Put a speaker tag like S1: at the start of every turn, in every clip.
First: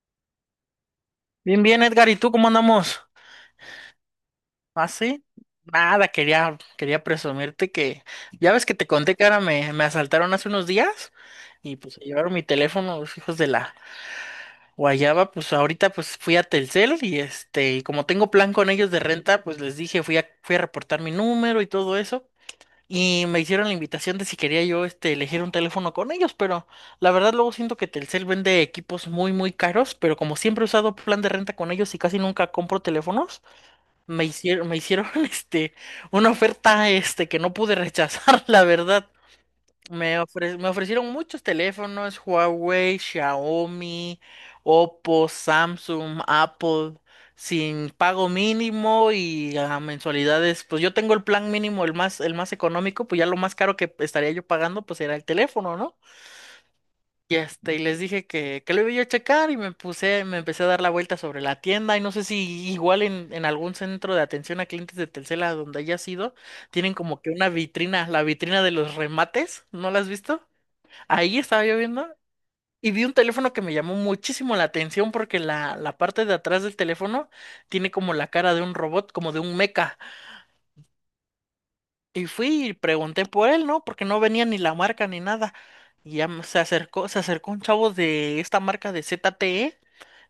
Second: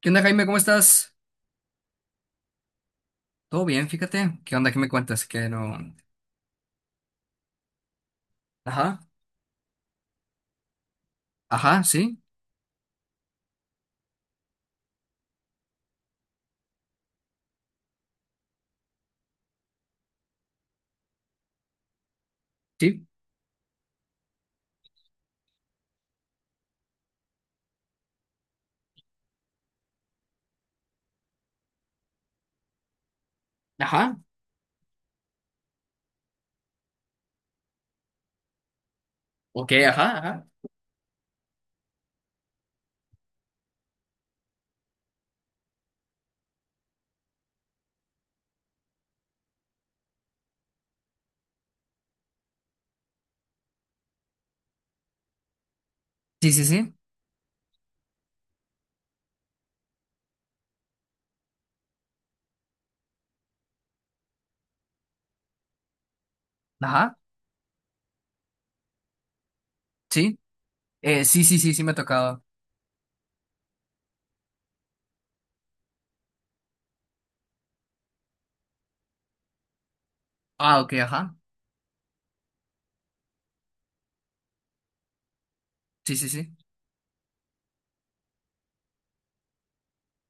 S1: ¿Qué onda, Jaime? ¿Cómo estás?
S2: Bien, bien, Edgar, ¿y tú cómo andamos?
S1: Todo bien, fíjate. ¿Qué onda? ¿Qué me
S2: ¿Así?
S1: cuentas? Que no.
S2: Nada, quería presumirte que, ya ves que te
S1: Ajá,
S2: conté que ahora me asaltaron hace unos días y
S1: ajá,
S2: pues se
S1: sí,
S2: llevaron mi teléfono los hijos de la guayaba, pues ahorita pues fui a Telcel y como tengo plan con ellos de renta, pues les dije, fui a reportar mi número y todo eso
S1: sí,
S2: y me hicieron la invitación de si quería yo elegir un teléfono con ellos, pero la verdad luego siento que Telcel vende equipos muy, muy caros, pero como siempre he usado plan de renta con ellos y casi nunca compro teléfonos.
S1: ajá,
S2: Me hicieron una oferta que no pude rechazar, la verdad.
S1: ok, ajá,
S2: Me
S1: ajá.
S2: ofre- me ofrecieron muchos teléfonos, Huawei, Xiaomi, Oppo, Samsung, Apple, sin pago mínimo y a mensualidades. Pues yo tengo el plan mínimo, el más económico, pues ya lo más caro que estaría yo pagando, pues era el teléfono, ¿no?
S1: Sí, sí, sí,
S2: Y les dije que lo iba yo a checar y me empecé a dar la vuelta sobre la tienda y no sé si igual en algún centro de atención a clientes de Telcel a donde haya sido, tienen
S1: ajá,
S2: como que una vitrina, la vitrina de los remates, ¿no la has
S1: sí,
S2: visto? Ahí
S1: sí, sí,
S2: estaba
S1: sí,
S2: yo
S1: sí, me ha
S2: viendo
S1: tocado.
S2: y vi un teléfono que me llamó muchísimo la atención porque la parte de atrás del teléfono tiene como la cara de un robot, como de un meca.
S1: Ah, ok, ajá,
S2: Y fui y pregunté por él, ¿no? Porque no venía ni la marca ni nada.
S1: sí,
S2: Y ya
S1: sí, sí,
S2: se acercó un chavo de esta marca de ZTE.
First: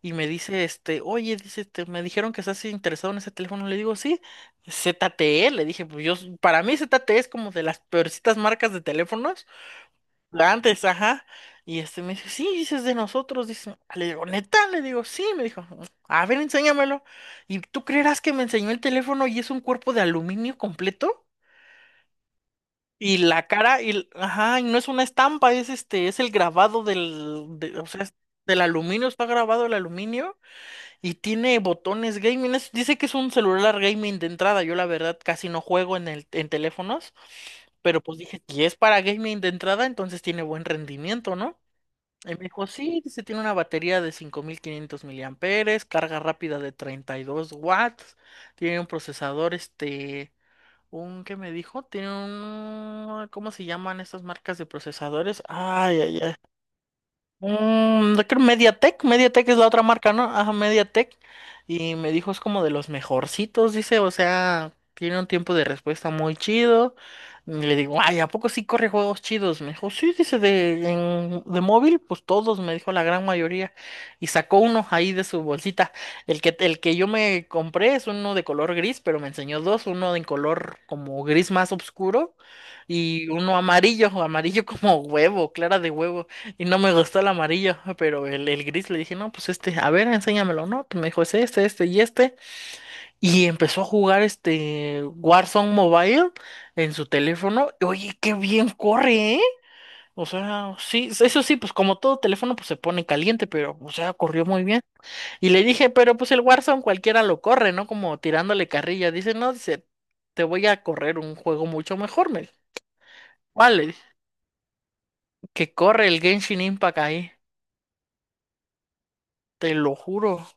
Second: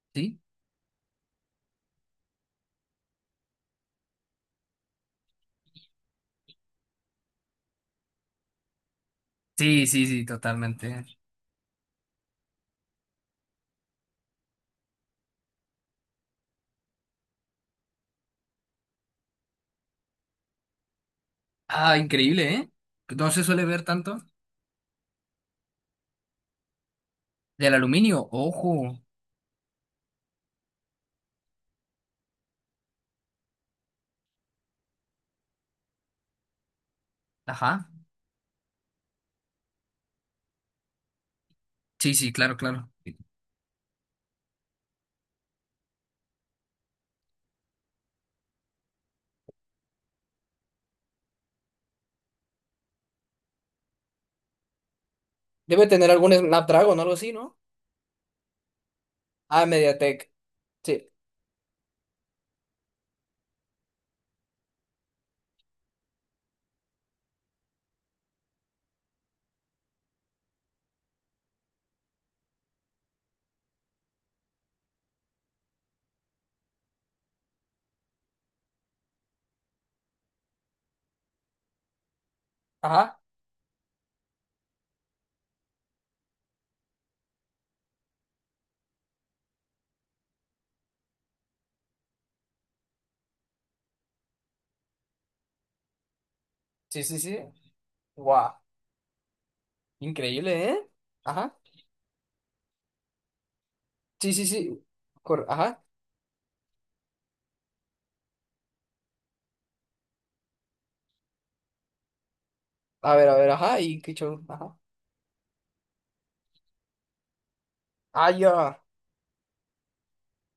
S2: Y me
S1: sí,
S2: dice, oye, dice, me dijeron que estás interesado en ese teléfono. Le digo, sí, ZTE. Le dije, pues yo, para mí ZTE es como de las peorcitas marcas de teléfonos.
S1: sí, sí, sí,
S2: La antes,
S1: totalmente.
S2: ajá. Y este me dice, sí, dices de nosotros. Dice, le digo, neta, le digo, sí. Me dijo, a ver, enséñamelo. Y tú creerás que me enseñó el teléfono y es un cuerpo de aluminio completo.
S1: Ah, increíble, ¿eh?
S2: Y
S1: No se
S2: la
S1: suele
S2: cara,
S1: ver
S2: y,
S1: tanto.
S2: ajá, y no es una estampa, es el grabado del,
S1: Del
S2: de- o sea, es
S1: aluminio,
S2: del
S1: ojo,
S2: aluminio, está grabado el aluminio. Y tiene botones gaming. Dice que es un celular gaming de entrada. Yo la verdad casi no juego en teléfonos.
S1: ajá,
S2: Pero pues dije, si es para gaming de entrada, entonces tiene buen rendimiento, ¿no?
S1: sí,
S2: Y
S1: sí,
S2: me
S1: claro,
S2: dijo,
S1: claro.
S2: sí, dice, tiene una batería de 5500 miliamperes, carga rápida de 32 watts, tiene un procesador, un, ¿qué me dijo? Tiene un, ¿cómo se llaman estas marcas de procesadores?
S1: Debe
S2: Ay,
S1: tener
S2: ay,
S1: algún
S2: ay.
S1: Snapdragon o algo así, ¿no?
S2: Yo creo Mediatek, Mediatek es
S1: Ah,
S2: la otra marca, ¿no?
S1: Mediatek.
S2: Ajá,
S1: Sí.
S2: Mediatek. Y me dijo es como de los mejorcitos, dice, o sea, tiene un tiempo de respuesta muy chido. Y le digo, ay, ¿a poco sí corre juegos chidos? Me dijo, sí, dice, de móvil, pues todos, me dijo la gran mayoría. Y sacó uno ahí de su bolsita. El que yo me compré es uno de color gris, pero me enseñó dos, uno de color como gris más oscuro
S1: Ajá.
S2: y uno amarillo, amarillo como huevo, clara de huevo. Y no me gustó el amarillo, pero el gris le dije, no, pues a ver, enséñamelo, ¿no? Pues me dijo, es este, este y este. Y empezó a jugar este Warzone Mobile en
S1: Sí,
S2: su
S1: sí, sí.
S2: teléfono. Y, oye, qué
S1: Guau.
S2: bien corre, ¿eh? O
S1: Increíble,
S2: sea,
S1: ¿eh?
S2: sí, eso
S1: Ajá.
S2: sí, pues como todo teléfono, pues se pone caliente, pero, o sea,
S1: Sí,
S2: corrió
S1: sí,
S2: muy bien.
S1: sí.
S2: Y le
S1: Ajá.
S2: dije, pero pues el Warzone cualquiera lo corre, ¿no? Como tirándole carrilla. Dice, no, dice, te voy a correr un juego mucho mejor, me dijo.
S1: A ver, ajá.
S2: Vale,
S1: Y qué Kichou, ajá.
S2: que corre el Genshin Impact ahí,
S1: Ah, ya.
S2: te lo juro.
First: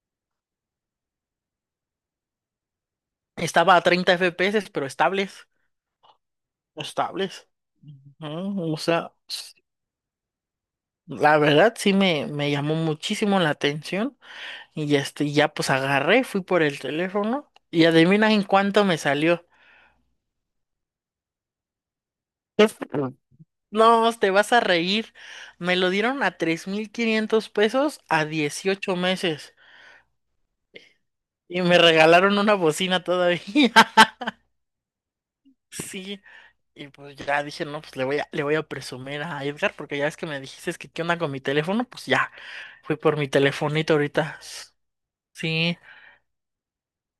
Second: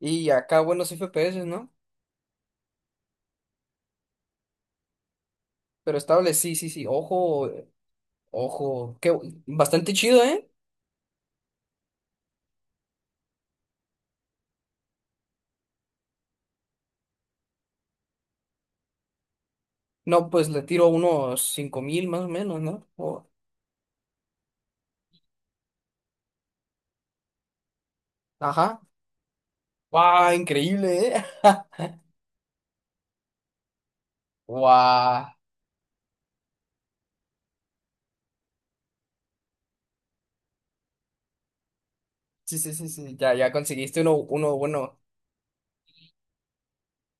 S1: Y acá buenos FPS, ¿no?
S2: Estaba a 30 FPS, pero estables,
S1: Pero estable, sí, sí, sí.
S2: estables.
S1: Ojo,
S2: Ujú. O
S1: ojo.
S2: sea,
S1: Bastante chido, ¿eh?
S2: la verdad sí me llamó muchísimo la atención y ya, ya pues agarré, fui por el teléfono y adivina en cuánto me salió.
S1: No, pues le tiro unos 5.000 más o menos, ¿no?
S2: No, te vas a reír. Me lo dieron a 3500 pesos a
S1: Ajá.
S2: 18 meses
S1: ¡Wow! Increíble, ¿eh?
S2: y me regalaron una bocina todavía.
S1: ¡Wow!
S2: Sí. Y pues ya dije, no, pues le voy a presumir a Edgar, porque ya ves que me dijiste que qué onda con mi teléfono, pues ya,
S1: Sí, sí, sí,
S2: fui
S1: sí.
S2: por mi
S1: Ya, ya
S2: telefonito
S1: conseguiste uno,
S2: ahorita.
S1: uno bueno.
S2: Sí,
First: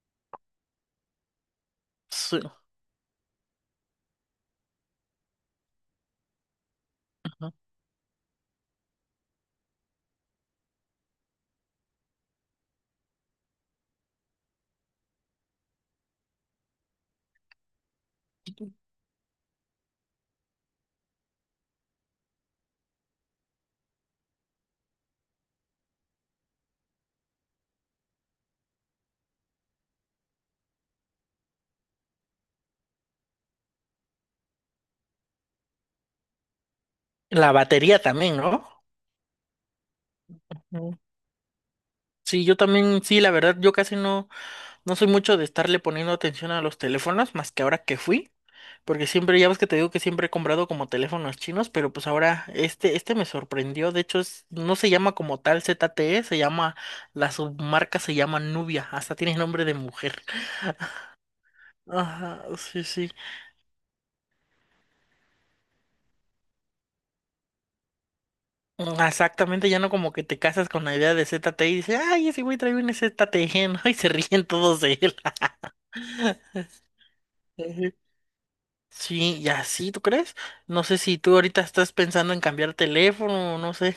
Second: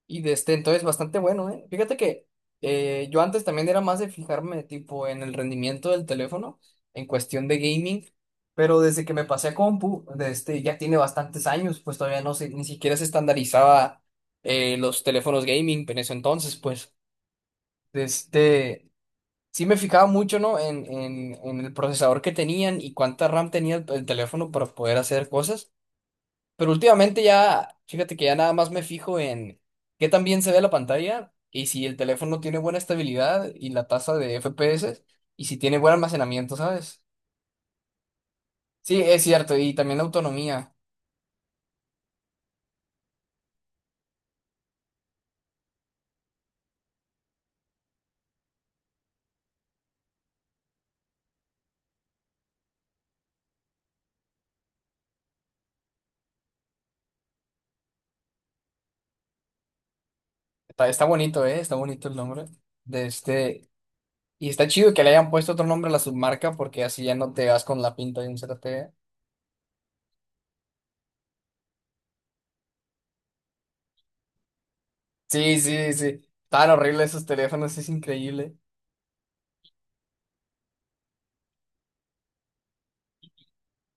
S1: Y de este, entonces bastante bueno, ¿eh? Fíjate que
S2: sí,
S1: yo antes también era más de fijarme tipo en el rendimiento del teléfono en cuestión
S2: ujú.
S1: de gaming, pero desde que me pasé a compu, de este, ya tiene bastantes años, pues todavía no se, ni siquiera se estandarizaba los teléfonos gaming en ese entonces, pues de este, sí me fijaba mucho, ¿no? En el procesador que tenían y cuánta RAM tenía el teléfono para poder hacer cosas. Pero últimamente ya, fíjate que ya nada más me fijo en qué tan bien se ve la pantalla y si el teléfono tiene buena estabilidad y la tasa de FPS y si tiene buen almacenamiento, ¿sabes?
S2: La batería también, ¿no?
S1: Sí, es cierto, y también la autonomía.
S2: Ujú. Sí, yo también, sí, la verdad, yo casi no, no soy mucho de estarle poniendo atención a los teléfonos, más que ahora que fui. Porque siempre, ya ves que te digo que siempre he comprado como teléfonos chinos, pero pues ahora este me sorprendió. De hecho, no se llama como tal ZTE, la submarca se llama Nubia, hasta tiene nombre de mujer.
S1: Está, está bonito, ¿eh? Está bonito el
S2: Ajá,
S1: nombre
S2: sí,
S1: de
S2: sí.
S1: este. Y está chido que le hayan puesto otro nombre a la submarca porque así ya no te vas con la pinta de un ZTE.
S2: Exactamente, ya no como que te casas con la idea de ZTE y dices, ay, ese güey trae un ZTE, ¿no? Y se ríen todos de él.
S1: Sí, sí, sí. Tan horrible esos teléfonos, es
S2: Ujú.
S1: increíble.
S2: Sí, y así, ¿tú crees? No sé si tú ahorita estás pensando en cambiar teléfono, no sé.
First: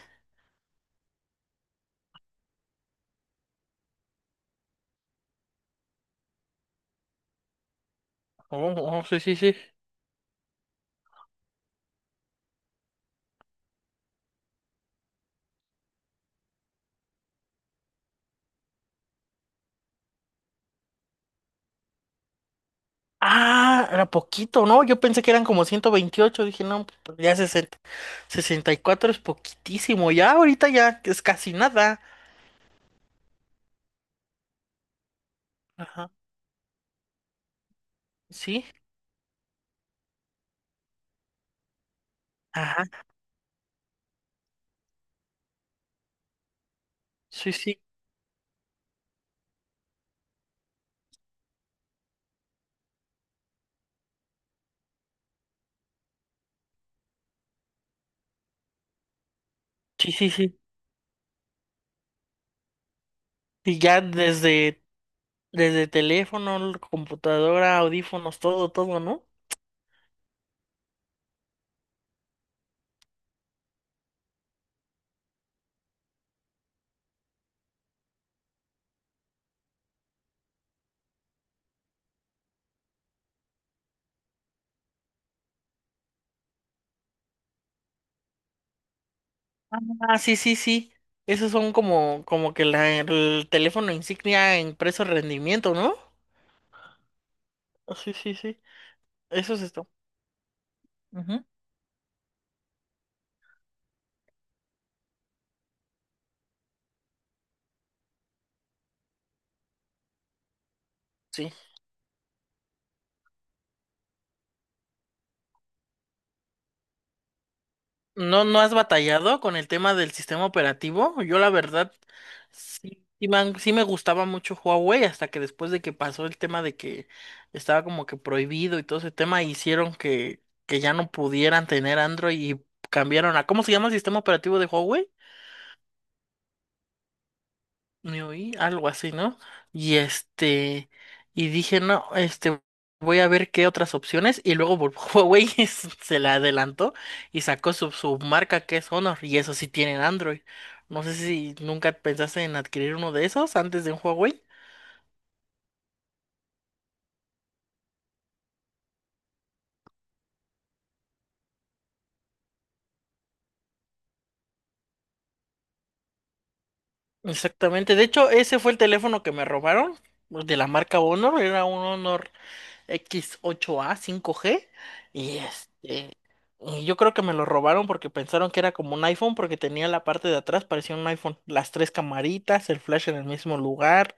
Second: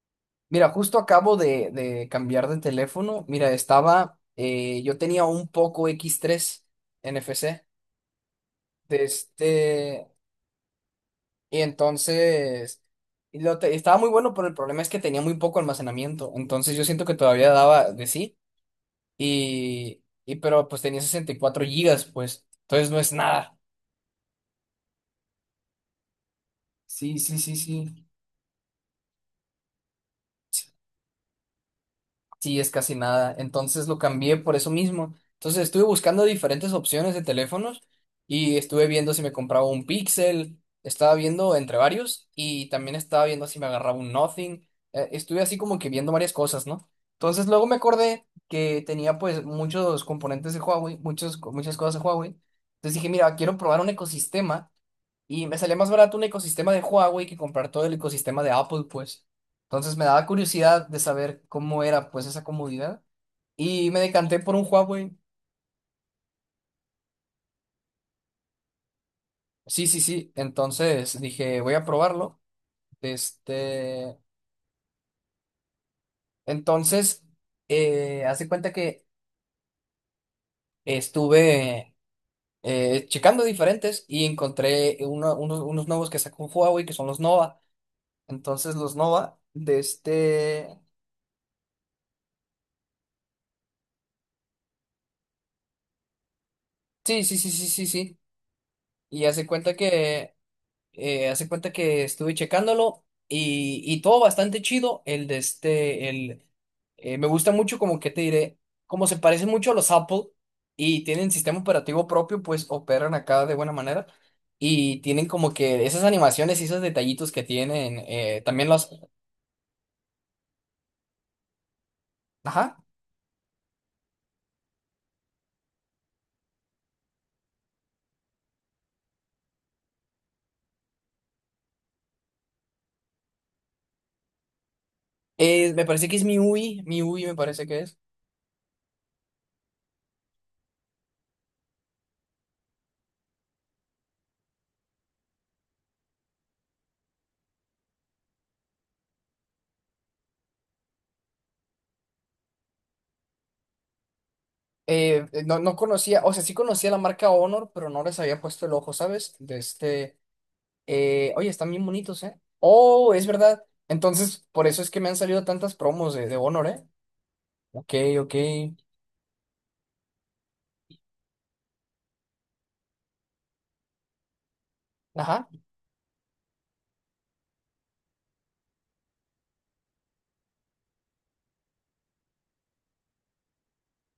S1: Mira, justo acabo de cambiar de teléfono. Mira, estaba, yo tenía un Poco X3 NFC
S2: Oh, oh,
S1: de
S2: sí, sí, sí.
S1: este, y entonces y estaba muy bueno, pero el problema es que tenía muy poco almacenamiento. Entonces yo siento que todavía daba de sí, y pero pues tenía 64 gigas, pues, entonces no es nada.
S2: Ah, era poquito, ¿no? Yo pensé que eran como 128, dije, no,
S1: Sí,
S2: pues ya
S1: sí, sí,
S2: 60,
S1: sí.
S2: 64 es poquitísimo, ya ahorita ya es casi nada.
S1: Sí, es casi nada. Entonces lo cambié por eso mismo. Entonces estuve
S2: Ajá,
S1: buscando diferentes opciones de teléfonos y
S2: sí,
S1: estuve viendo si me compraba un Pixel, estaba viendo entre varios y
S2: ajá,
S1: también estaba viendo si me agarraba un Nothing. Estuve así como que viendo varias cosas, ¿no? Entonces
S2: sí,
S1: luego me
S2: sí,
S1: acordé que tenía pues muchos componentes de Huawei, muchos, muchas cosas de Huawei. Entonces dije, mira, quiero probar un ecosistema y me salía más barato un ecosistema de Huawei que comprar todo el ecosistema de Apple, pues. Entonces me
S2: sí,
S1: daba
S2: sí, sí.
S1: curiosidad de saber cómo era, pues, esa comodidad.
S2: Y
S1: Y me
S2: ya
S1: decanté por un
S2: desde,
S1: Huawei.
S2: desde teléfono, computadora, audífonos, todo, todo, ¿no?
S1: Sí, sí, sí. Entonces dije, voy a probarlo. Este... Entonces, hace cuenta que estuve checando diferentes y encontré unos nuevos que sacó Huawei, que son los Nova. Entonces los Nova de
S2: Ah, sí, sí,
S1: este...
S2: sí. Esos son como que el teléfono insignia en precio rendimiento, ¿no?
S1: Sí, sí, sí, sí, sí,
S2: Ah, sí,
S1: sí.
S2: sí, sí.
S1: Y hace
S2: Eso es
S1: cuenta
S2: esto.
S1: que... eh,
S2: Ujú.
S1: hace cuenta que estuve checándolo y todo bastante chido. El de este, el, me gusta mucho como que te diré, como se parecen mucho a los Apple y tienen
S2: Sí.
S1: sistema operativo propio, pues operan acá de buena manera y tienen como que esas animaciones y esos detallitos que tienen,
S2: ¿No, no
S1: también
S2: has
S1: los,
S2: batallado con el tema del sistema operativo? Yo la verdad
S1: ajá,
S2: sí me gustaba mucho Huawei hasta que después de que pasó el tema de que estaba como que prohibido y todo ese tema hicieron que ya no pudieran tener Android y cambiaron a. ¿Cómo se llama el sistema operativo de Huawei?
S1: Me parece que es MIUI, MIUI me parece que es.
S2: Me oí, algo así, ¿no? Y este, y dije, no, voy a ver qué otras opciones. Y luego Huawei se la adelantó y sacó su marca que es Honor, y eso sí tienen Android. No sé si nunca pensaste en adquirir uno de esos antes de un Huawei.
S1: No, no conocía, o sea, sí conocía la marca Honor, pero no les había puesto el ojo, ¿sabes? De este... Oye, están bien bonitos, ¿eh? Oh, es verdad. Entonces, por eso es que me han salido tantas promos de Honor, ¿eh? Ok,
S2: Exactamente, de hecho,
S1: ok.
S2: ese fue el teléfono que me robaron de la marca Honor, era un Honor X8A 5G. Y
S1: Ajá.
S2: este. Y yo creo que me lo robaron porque pensaron que era como un iPhone, porque tenía la parte de atrás, parecía un iPhone. Las tres camaritas, el flash en el mismo lugar,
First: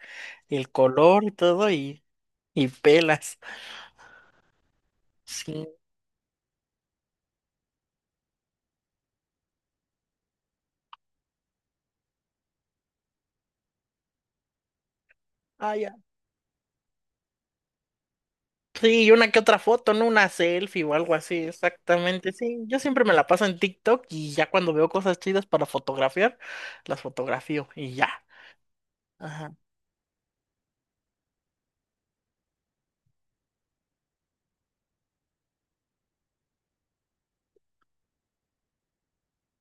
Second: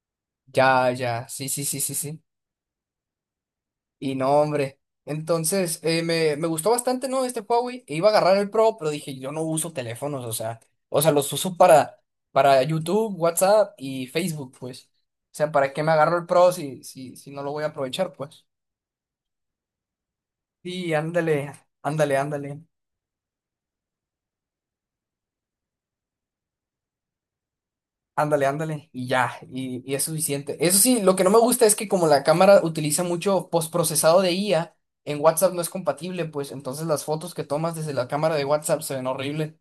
S2: el
S1: Ya,
S2: color
S1: ya.
S2: y
S1: Sí, sí,
S2: todo,
S1: sí, sí,
S2: y,
S1: sí.
S2: y pelas.
S1: Y no, hombre.
S2: Sí,
S1: Entonces, me gustó bastante, ¿no? Este Huawei. E iba a agarrar el Pro, pero dije, yo no uso teléfonos, o sea, los uso para YouTube, WhatsApp y Facebook, pues. O sea, ¿para
S2: ah,
S1: qué me
S2: ya.
S1: agarro el Pro si no lo voy a aprovechar, pues?
S2: Sí, y una que otra foto, ¿no? Una selfie
S1: Sí,
S2: o algo así,
S1: ándale, ándale,
S2: exactamente. Sí,
S1: ándale.
S2: yo siempre me la paso en TikTok y ya cuando veo cosas chidas para fotografiar, las fotografío y ya.
S1: Ándale, ándale, y ya,
S2: Ajá.
S1: y es suficiente. Eso sí, lo que no me gusta es que como la cámara utiliza mucho postprocesado de IA, en WhatsApp no es compatible, pues entonces las fotos que tomas desde la cámara de WhatsApp se ven horribles.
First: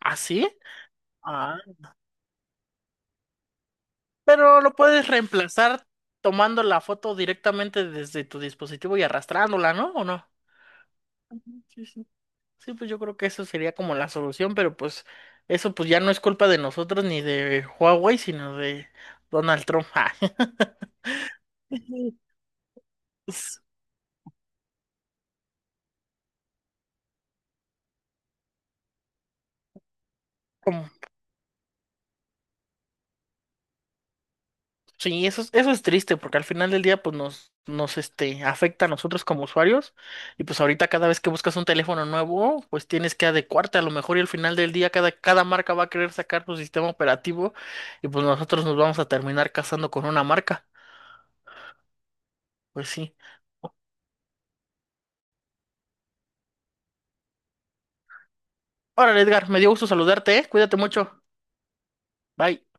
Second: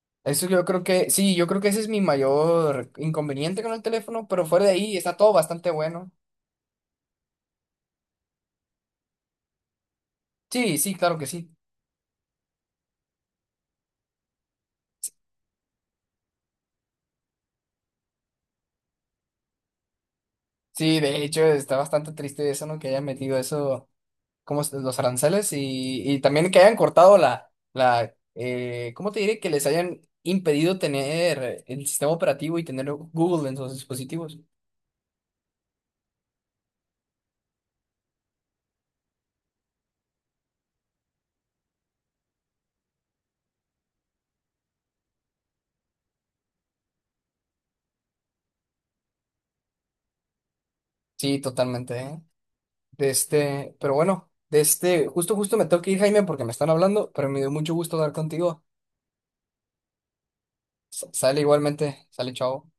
S2: ¿Ah,
S1: Eso
S2: sí?
S1: yo creo que, sí, yo
S2: Ah.
S1: creo que ese es mi mayor inconveniente con el teléfono, pero
S2: Pero
S1: fuera de
S2: lo
S1: ahí
S2: puedes
S1: está todo bastante
S2: reemplazar
S1: bueno.
S2: tomando la foto directamente desde tu dispositivo y arrastrándola, ¿no? ¿O no?
S1: Sí, sí, claro que sí.
S2: Ujú. Sí, sí. Sí, pues yo creo que eso sería como la solución, pero pues eso pues ya no es culpa de nosotros ni de Huawei, sino de Donald Trump.
S1: Sí, de hecho está
S2: Ah,
S1: bastante triste eso, ¿no? Que haya metido
S2: es
S1: eso como los aranceles y también que hayan cortado la ¿cómo te diré? Que les hayan impedido
S2: como-
S1: tener el sistema operativo y tener Google en sus dispositivos.
S2: sí, eso es triste porque al final del día pues nos afecta a nosotros como usuarios y pues ahorita cada vez que buscas un teléfono nuevo pues tienes que adecuarte a lo mejor y al final del día cada marca va a querer sacar su sistema operativo y pues nosotros nos vamos a terminar casando con una marca.
S1: Sí, totalmente, ¿eh?
S2: Pues
S1: De
S2: sí.
S1: este, pero bueno, de este, justo, justo me tengo que ir, Jaime, porque me están hablando, pero me dio mucho gusto hablar contigo.
S2: Ahora, Edgar, me dio gusto saludarte, ¿eh? Cuídate
S1: S-
S2: mucho.
S1: sale igualmente, sale,
S2: Bye.
S1: chao.